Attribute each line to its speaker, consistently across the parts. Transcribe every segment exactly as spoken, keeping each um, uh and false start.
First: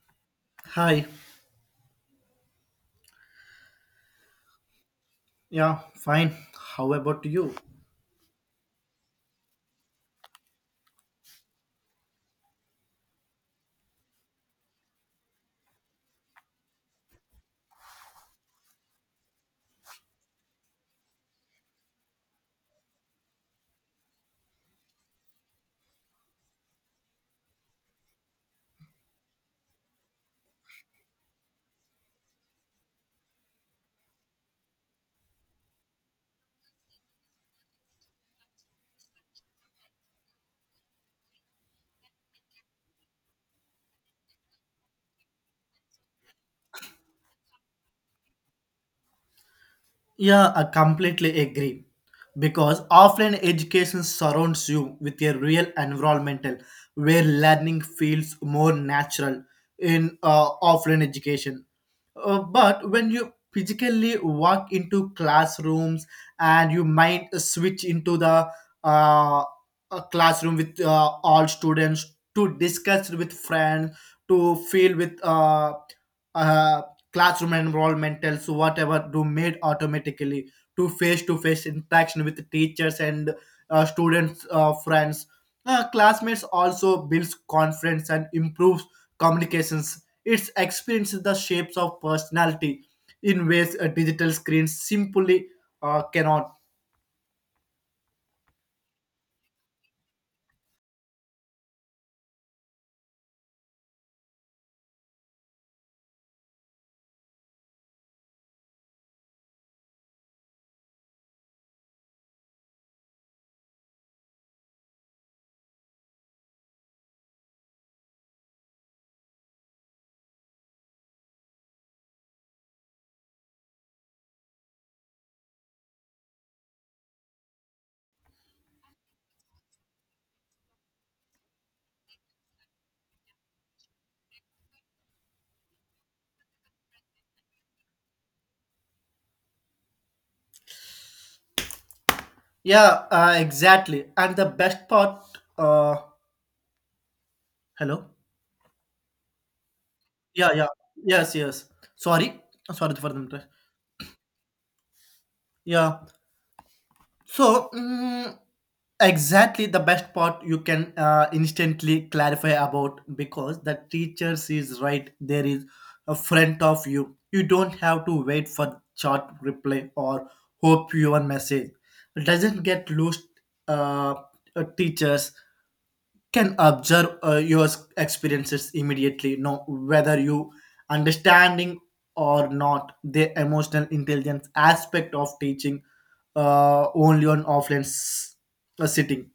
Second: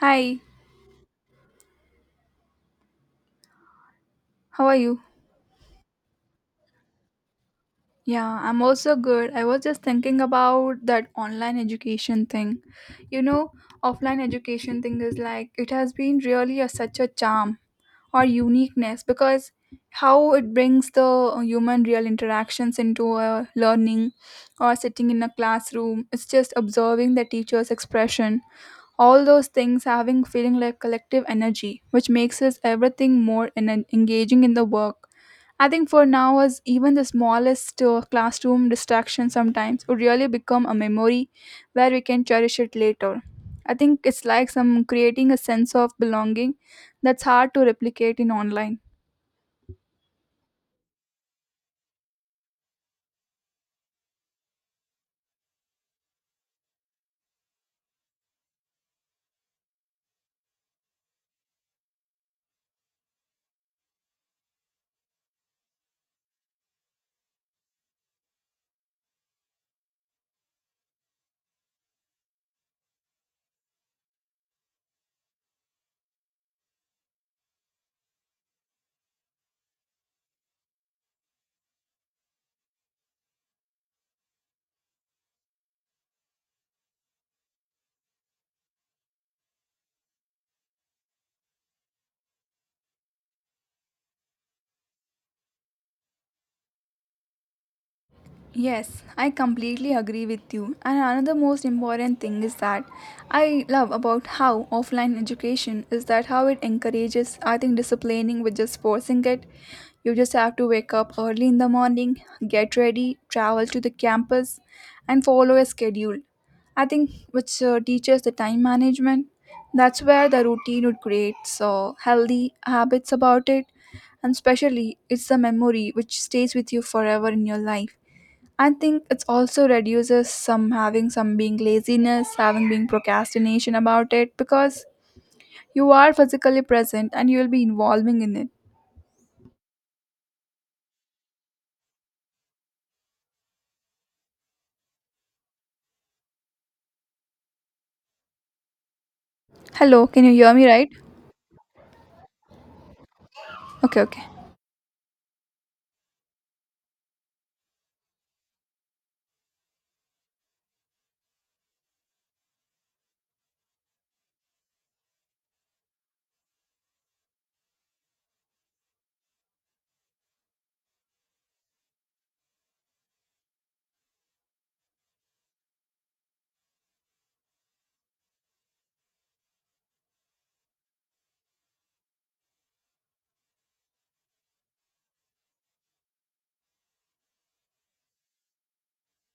Speaker 1: Hi,
Speaker 2: Hi.
Speaker 1: how are you?
Speaker 2: Yeah, fine. How about you?
Speaker 1: Yeah, I'm also good. I was just thinking about that online education thing. You know, offline education thing is like it has been really a, such a charm or uniqueness because how it brings the human real interactions into a learning or sitting in a classroom. It's just observing the teacher's expression. All those things having feeling like collective energy, which makes us everything more en- engaging in the work. I think for now, as even the smallest uh, classroom distraction sometimes would really become a memory where we can cherish it later. I think it's like some creating a sense of belonging that's hard to replicate in online.
Speaker 2: Yeah, I completely agree. Because offline education surrounds you with a real environmental where learning feels more natural in uh, offline education. Uh, but when you physically walk into classrooms and you might switch into the uh, a classroom with uh, all students to discuss with friends, to feel with uh, uh, classroom enrollmentals, whatever, to made automatically to face-to-face interaction with teachers and uh, students, uh, friends. Uh, classmates also builds confidence and improves communications. It's experiences the shapes of personality in ways a digital screen simply uh, cannot.
Speaker 1: Yes, I completely agree with you. And another most important thing is that I love about how offline education is that how it encourages, I think, disciplining with just forcing it. You just have to wake up early in the morning, get ready, travel to the campus, and follow a schedule. I think which uh, teaches the time management. That's where the routine would create so healthy habits about it, and especially it's the memory which stays with you forever in your life. I think it's also reduces some having some being laziness, having being procrastination about it because you are physically present and you will be involving in it.
Speaker 2: Yeah, uh, exactly. And the best part, uh, hello.
Speaker 1: Hello, can you hear
Speaker 2: Yeah,
Speaker 1: me
Speaker 2: yeah,
Speaker 1: right?
Speaker 2: yes, yes. Sorry, sorry for the interruption.
Speaker 1: Okay, okay.
Speaker 2: Yeah, So, mm, exactly the best part you can uh, instantly clarify about because the teachers is right there is a front of you. You don't have to wait for chat reply or hope your message it doesn't get lost. Uh, uh, teachers can observe uh, your experiences immediately no whether you understanding or not the emotional intelligence aspect of teaching uh, only on offline s- uh, sitting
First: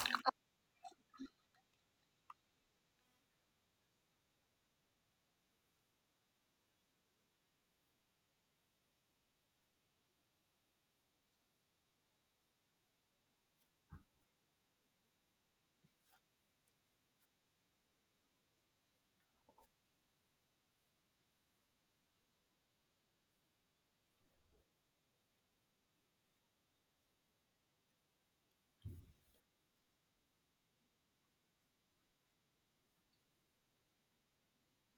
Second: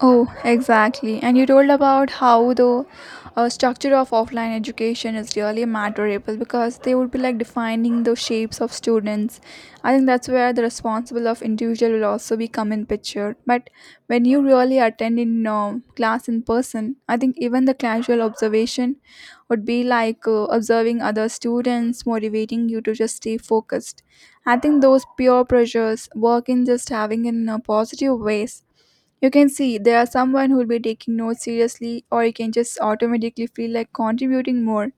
Speaker 1: Oh, exactly. And you told about how the uh, structure of offline education is really matterable because they would be like defining the shapes of students. I think that's where the responsible of individual will also be come in picture. But when you really attend in uh, class in person, I think even the casual observation would be like uh, observing other students, motivating you to just stay focused. I think those peer pressures work in just having in uh, positive ways. You can see there are someone who will be taking notes seriously, or you can just automatically feel like contributing more.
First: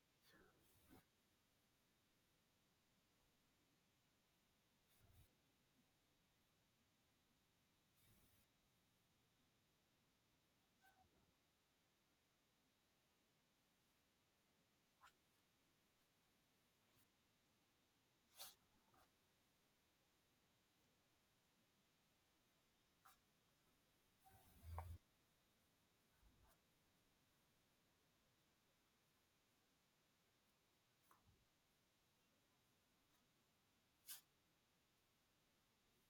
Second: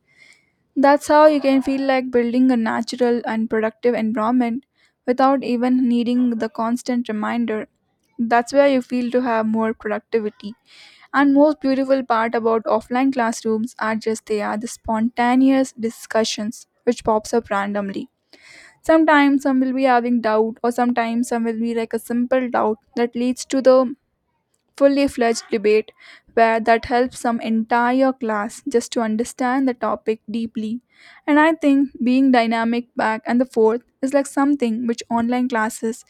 Speaker 1: That's how you can feel like building a natural and productive environment without even needing the constant reminder. That's where you feel to have more productivity. And most beautiful part about offline classrooms are just they are the spontaneous discussions which pops up randomly. Sometimes some will be having doubt or sometimes some will be like a simple doubt that leads to the fully fledged debate where that helps some entire class just to understand the topic deeply. And I think being dynamic back and the forth is like something which online classes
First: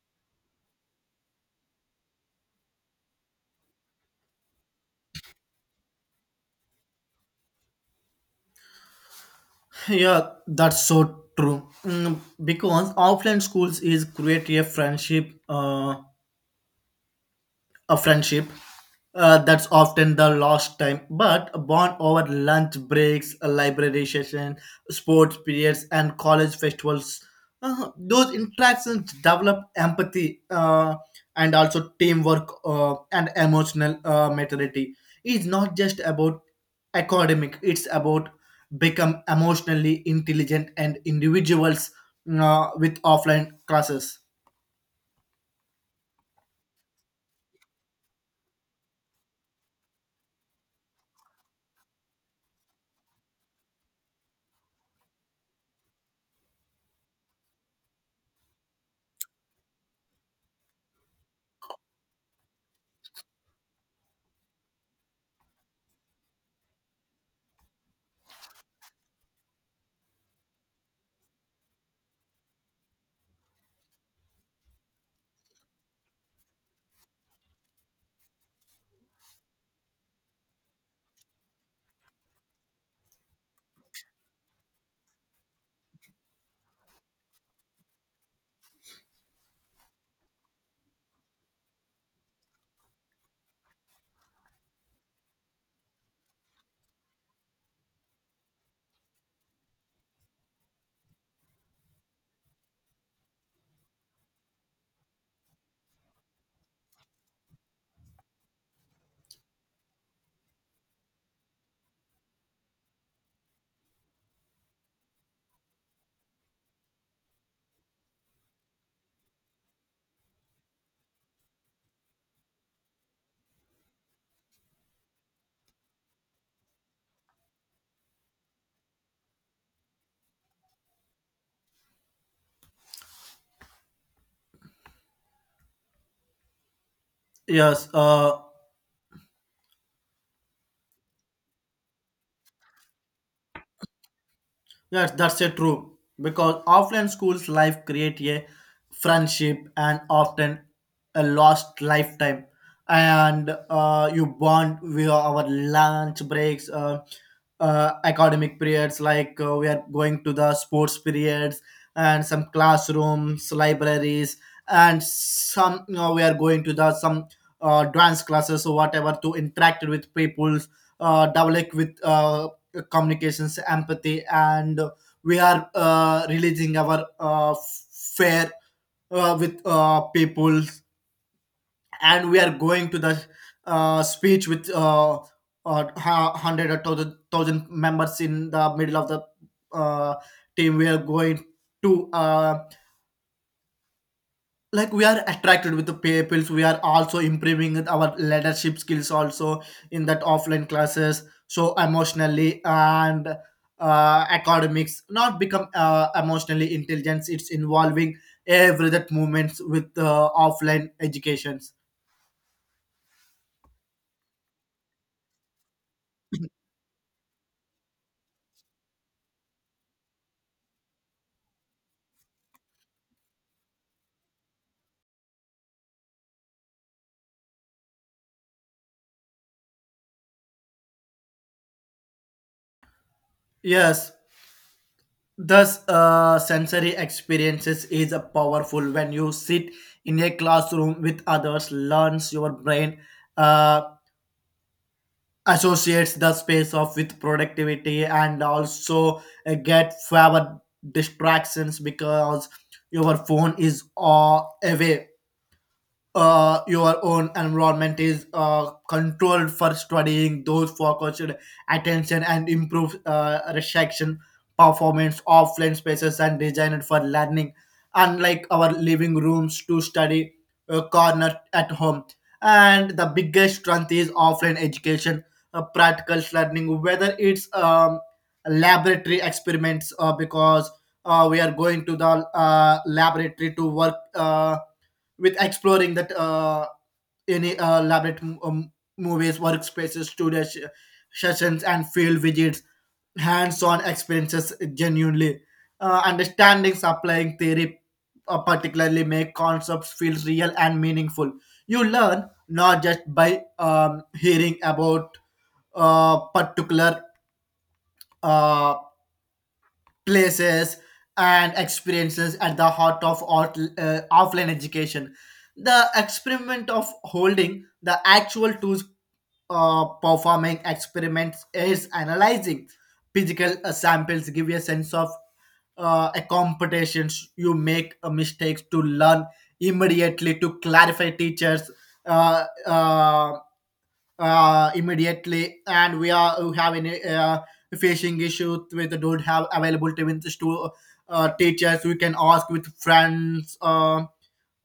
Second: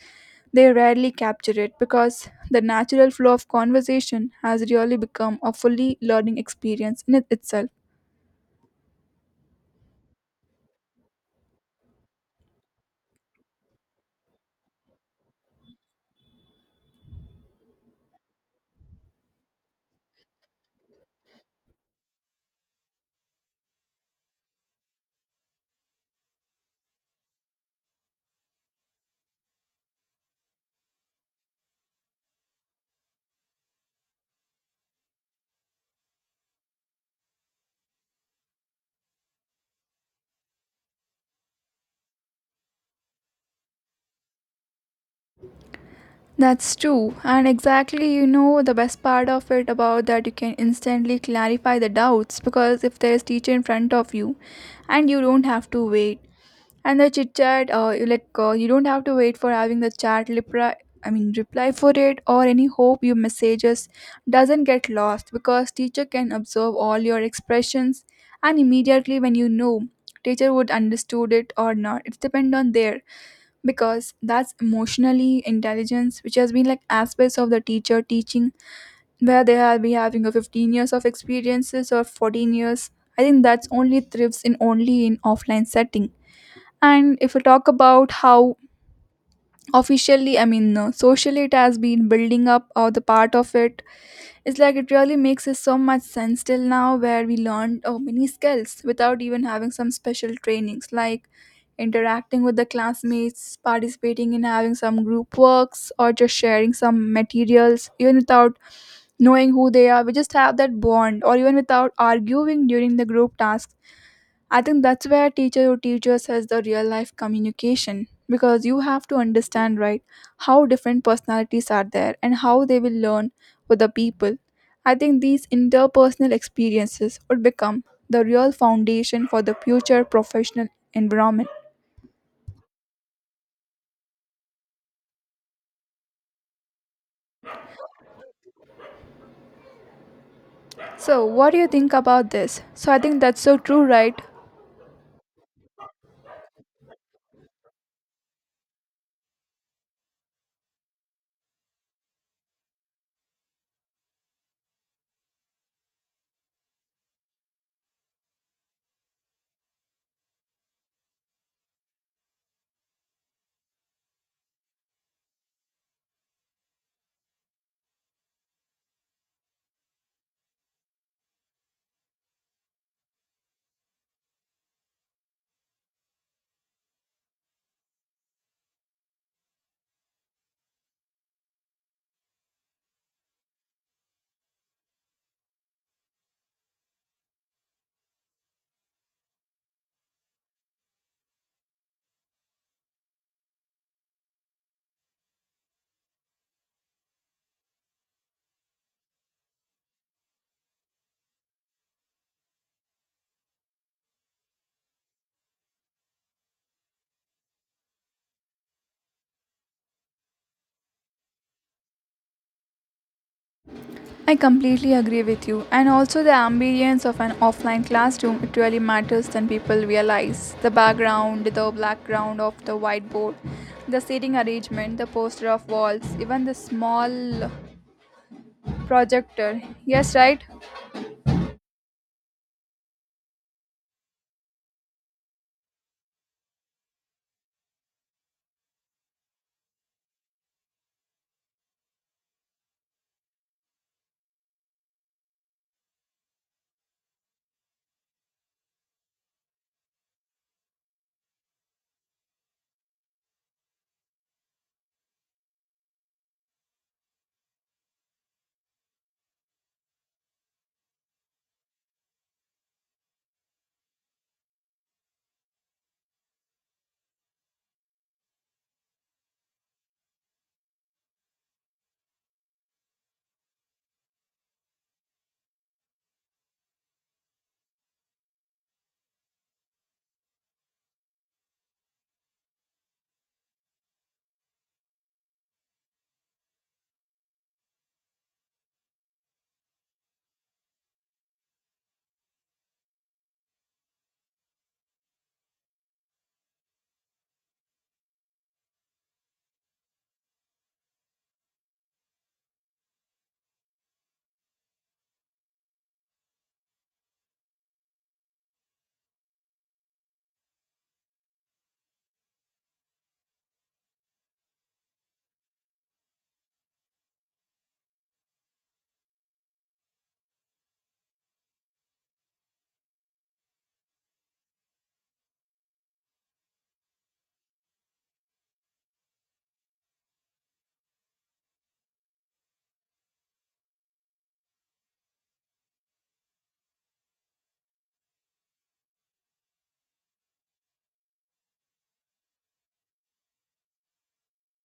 Speaker 1: they rarely capture it because the natural flow of conversation has really become a fully learning experience in it itself.
Speaker 2: yeah that's so true. Mm, because offline schools is create a friendship uh, a friendship uh, that's often the lost time but born over lunch breaks a library session sports periods and college festivals, uh, those interactions develop empathy uh, and also teamwork uh, and emotional uh, maturity. It's not just about academic, it's about become emotionally intelligent and individuals uh, with offline classes.
Speaker 1: That's true, and exactly, you know, the best part of it about that you can instantly clarify the doubts because if there is teacher in front of you and you don't have to wait, and the chit chat, uh, you like, uh, you don't have to wait for having the chat reply, i mean reply for it, or any hope your messages doesn't get lost, because teacher can observe all your expressions and immediately, when you know, teacher would understood it or not, it's depend on there, because that's emotionally intelligence which has been like aspects of the teacher teaching, where they have been having a fifteen years of experiences or fourteen years. I think that's only thrives in only in offline setting. And if we talk about how officially, I mean, uh, socially, it has been building up or the part of, it's like it really makes us so much sense till now, where we learned oh, many skills without even having some special trainings, like interacting with the classmates, participating in having some group works, or just sharing some materials, even without knowing who they are. We just have that bond, or even without arguing during the group tasks. I think that's where teacher or teachers has the real life communication, because you have to understand, right, how different personalities are there and how they will learn with the people. I think these interpersonal experiences would become the real foundation for the future professional environment.
Speaker 2: yes uh,
Speaker 1: So what do you think about this? So I think that's so true, right?
Speaker 2: Yes, that's a true. Because offline schools life create a friendship and often a lost lifetime. And uh, you bond via our lunch breaks, uh, uh, academic periods, like uh, we are going to the sports periods and some classrooms, libraries, and some you know, we are going to the some uh, dance classes or whatever to interact with people, uh, develop with uh, communications, empathy, and we are uh, releasing our uh, fair uh, with uh, people, and we are going to the uh, speech with uh, uh, hu- hundred or thousand, thousand members in the middle of the uh, team. We are going to um like we are attracted with the people, we are also improving with our leadership skills also in that offline classes, so emotionally and uh, academics not become uh, emotionally intelligence it's involving every that movements with uh, offline educations.
Speaker 1: I completely agree with you. And also, the ambience of an offline classroom, it really matters than people realize. The background, the background of the whiteboard, the seating arrangement, the poster of walls, even the small projector. Yes, right?
Speaker 2: Yes, thus uh, sensory experiences is a powerful when you sit in a classroom with others learns your brain uh, associates the space of with productivity and also uh, get fewer distractions because your phone is uh, away, uh, your own environment is uh, controlled for studying those focused attention and improve uh, reception performance offline spaces and designed for learning unlike our living rooms to study uh, corner at home. And the biggest strength is offline education, uh, practical learning whether it's um, laboratory experiments uh, because uh, we are going to the uh, laboratory to work uh, with exploring that uh, any uh, elaborate m- um, movies, workspaces, studio sh- sessions, and field visits, hands-on experiences genuinely. Uh, understanding supplying theory uh, particularly make concepts feel real and meaningful. You learn not just by um, hearing about uh, particular uh, places and experiences at the heart of out- uh, offline education. The experiment of holding the actual tools uh, performing experiments is analyzing physical uh, samples give you a sense of uh, a competitions, you make uh, mistakes to learn immediately to clarify teachers uh, uh, uh, immediately, and we are we have any uh, facing issues with don't have available teams to uh, teachers. We can ask with friends. Uh,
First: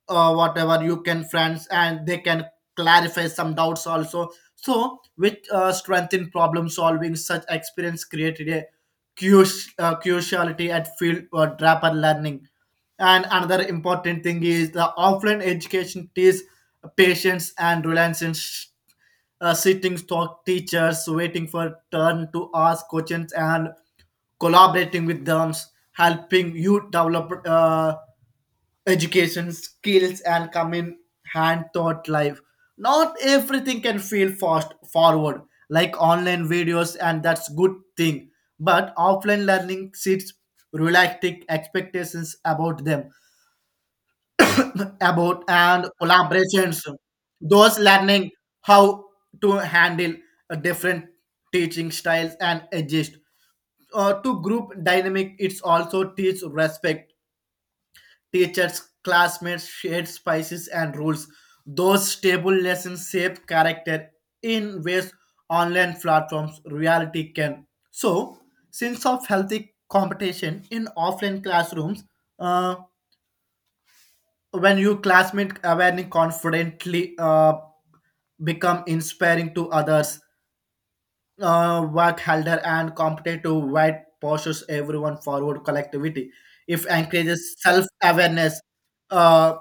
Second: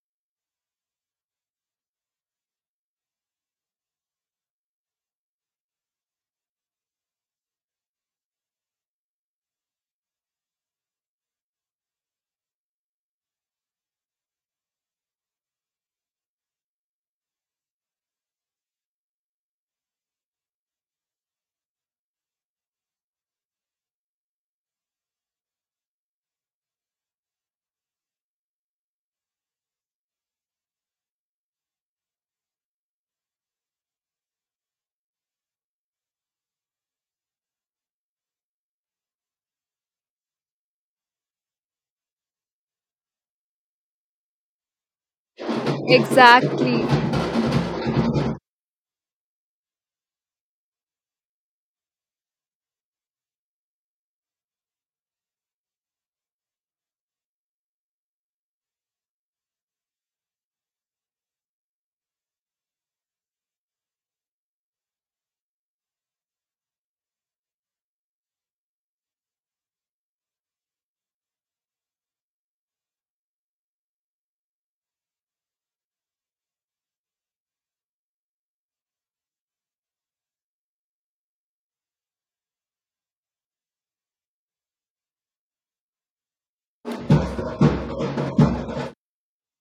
Speaker 2: uh, whatever you can friends and they can clarify some doubts also, so with uh, strength in problem solving such experience created a curious, uh, curiosity at field or draper learning. And another important thing is the offline education teaches patience and reliance in sh- uh, sitting stock teachers waiting for turn to ask questions and collaborating with them, helping you develop uh, education skills and come in hand taught life. Not everything can feel fast forward like online videos and that's good thing, but offline learning sets realistic expectations about them about and collaborations,
Speaker 1: Exactly.
Speaker 2: those learning how to handle uh, different teaching styles and adjust uh, to group dynamic. It's also teach respect teachers, classmates shared spices and rules. Those stable lessons shape character in ways online platforms reality can. So, sense of healthy competition in offline classrooms, uh, when you classmate awareness confidently uh, become inspiring to others. Uh, work harder and competitive white pushes everyone forward collectivity. If encourages self awareness, uh,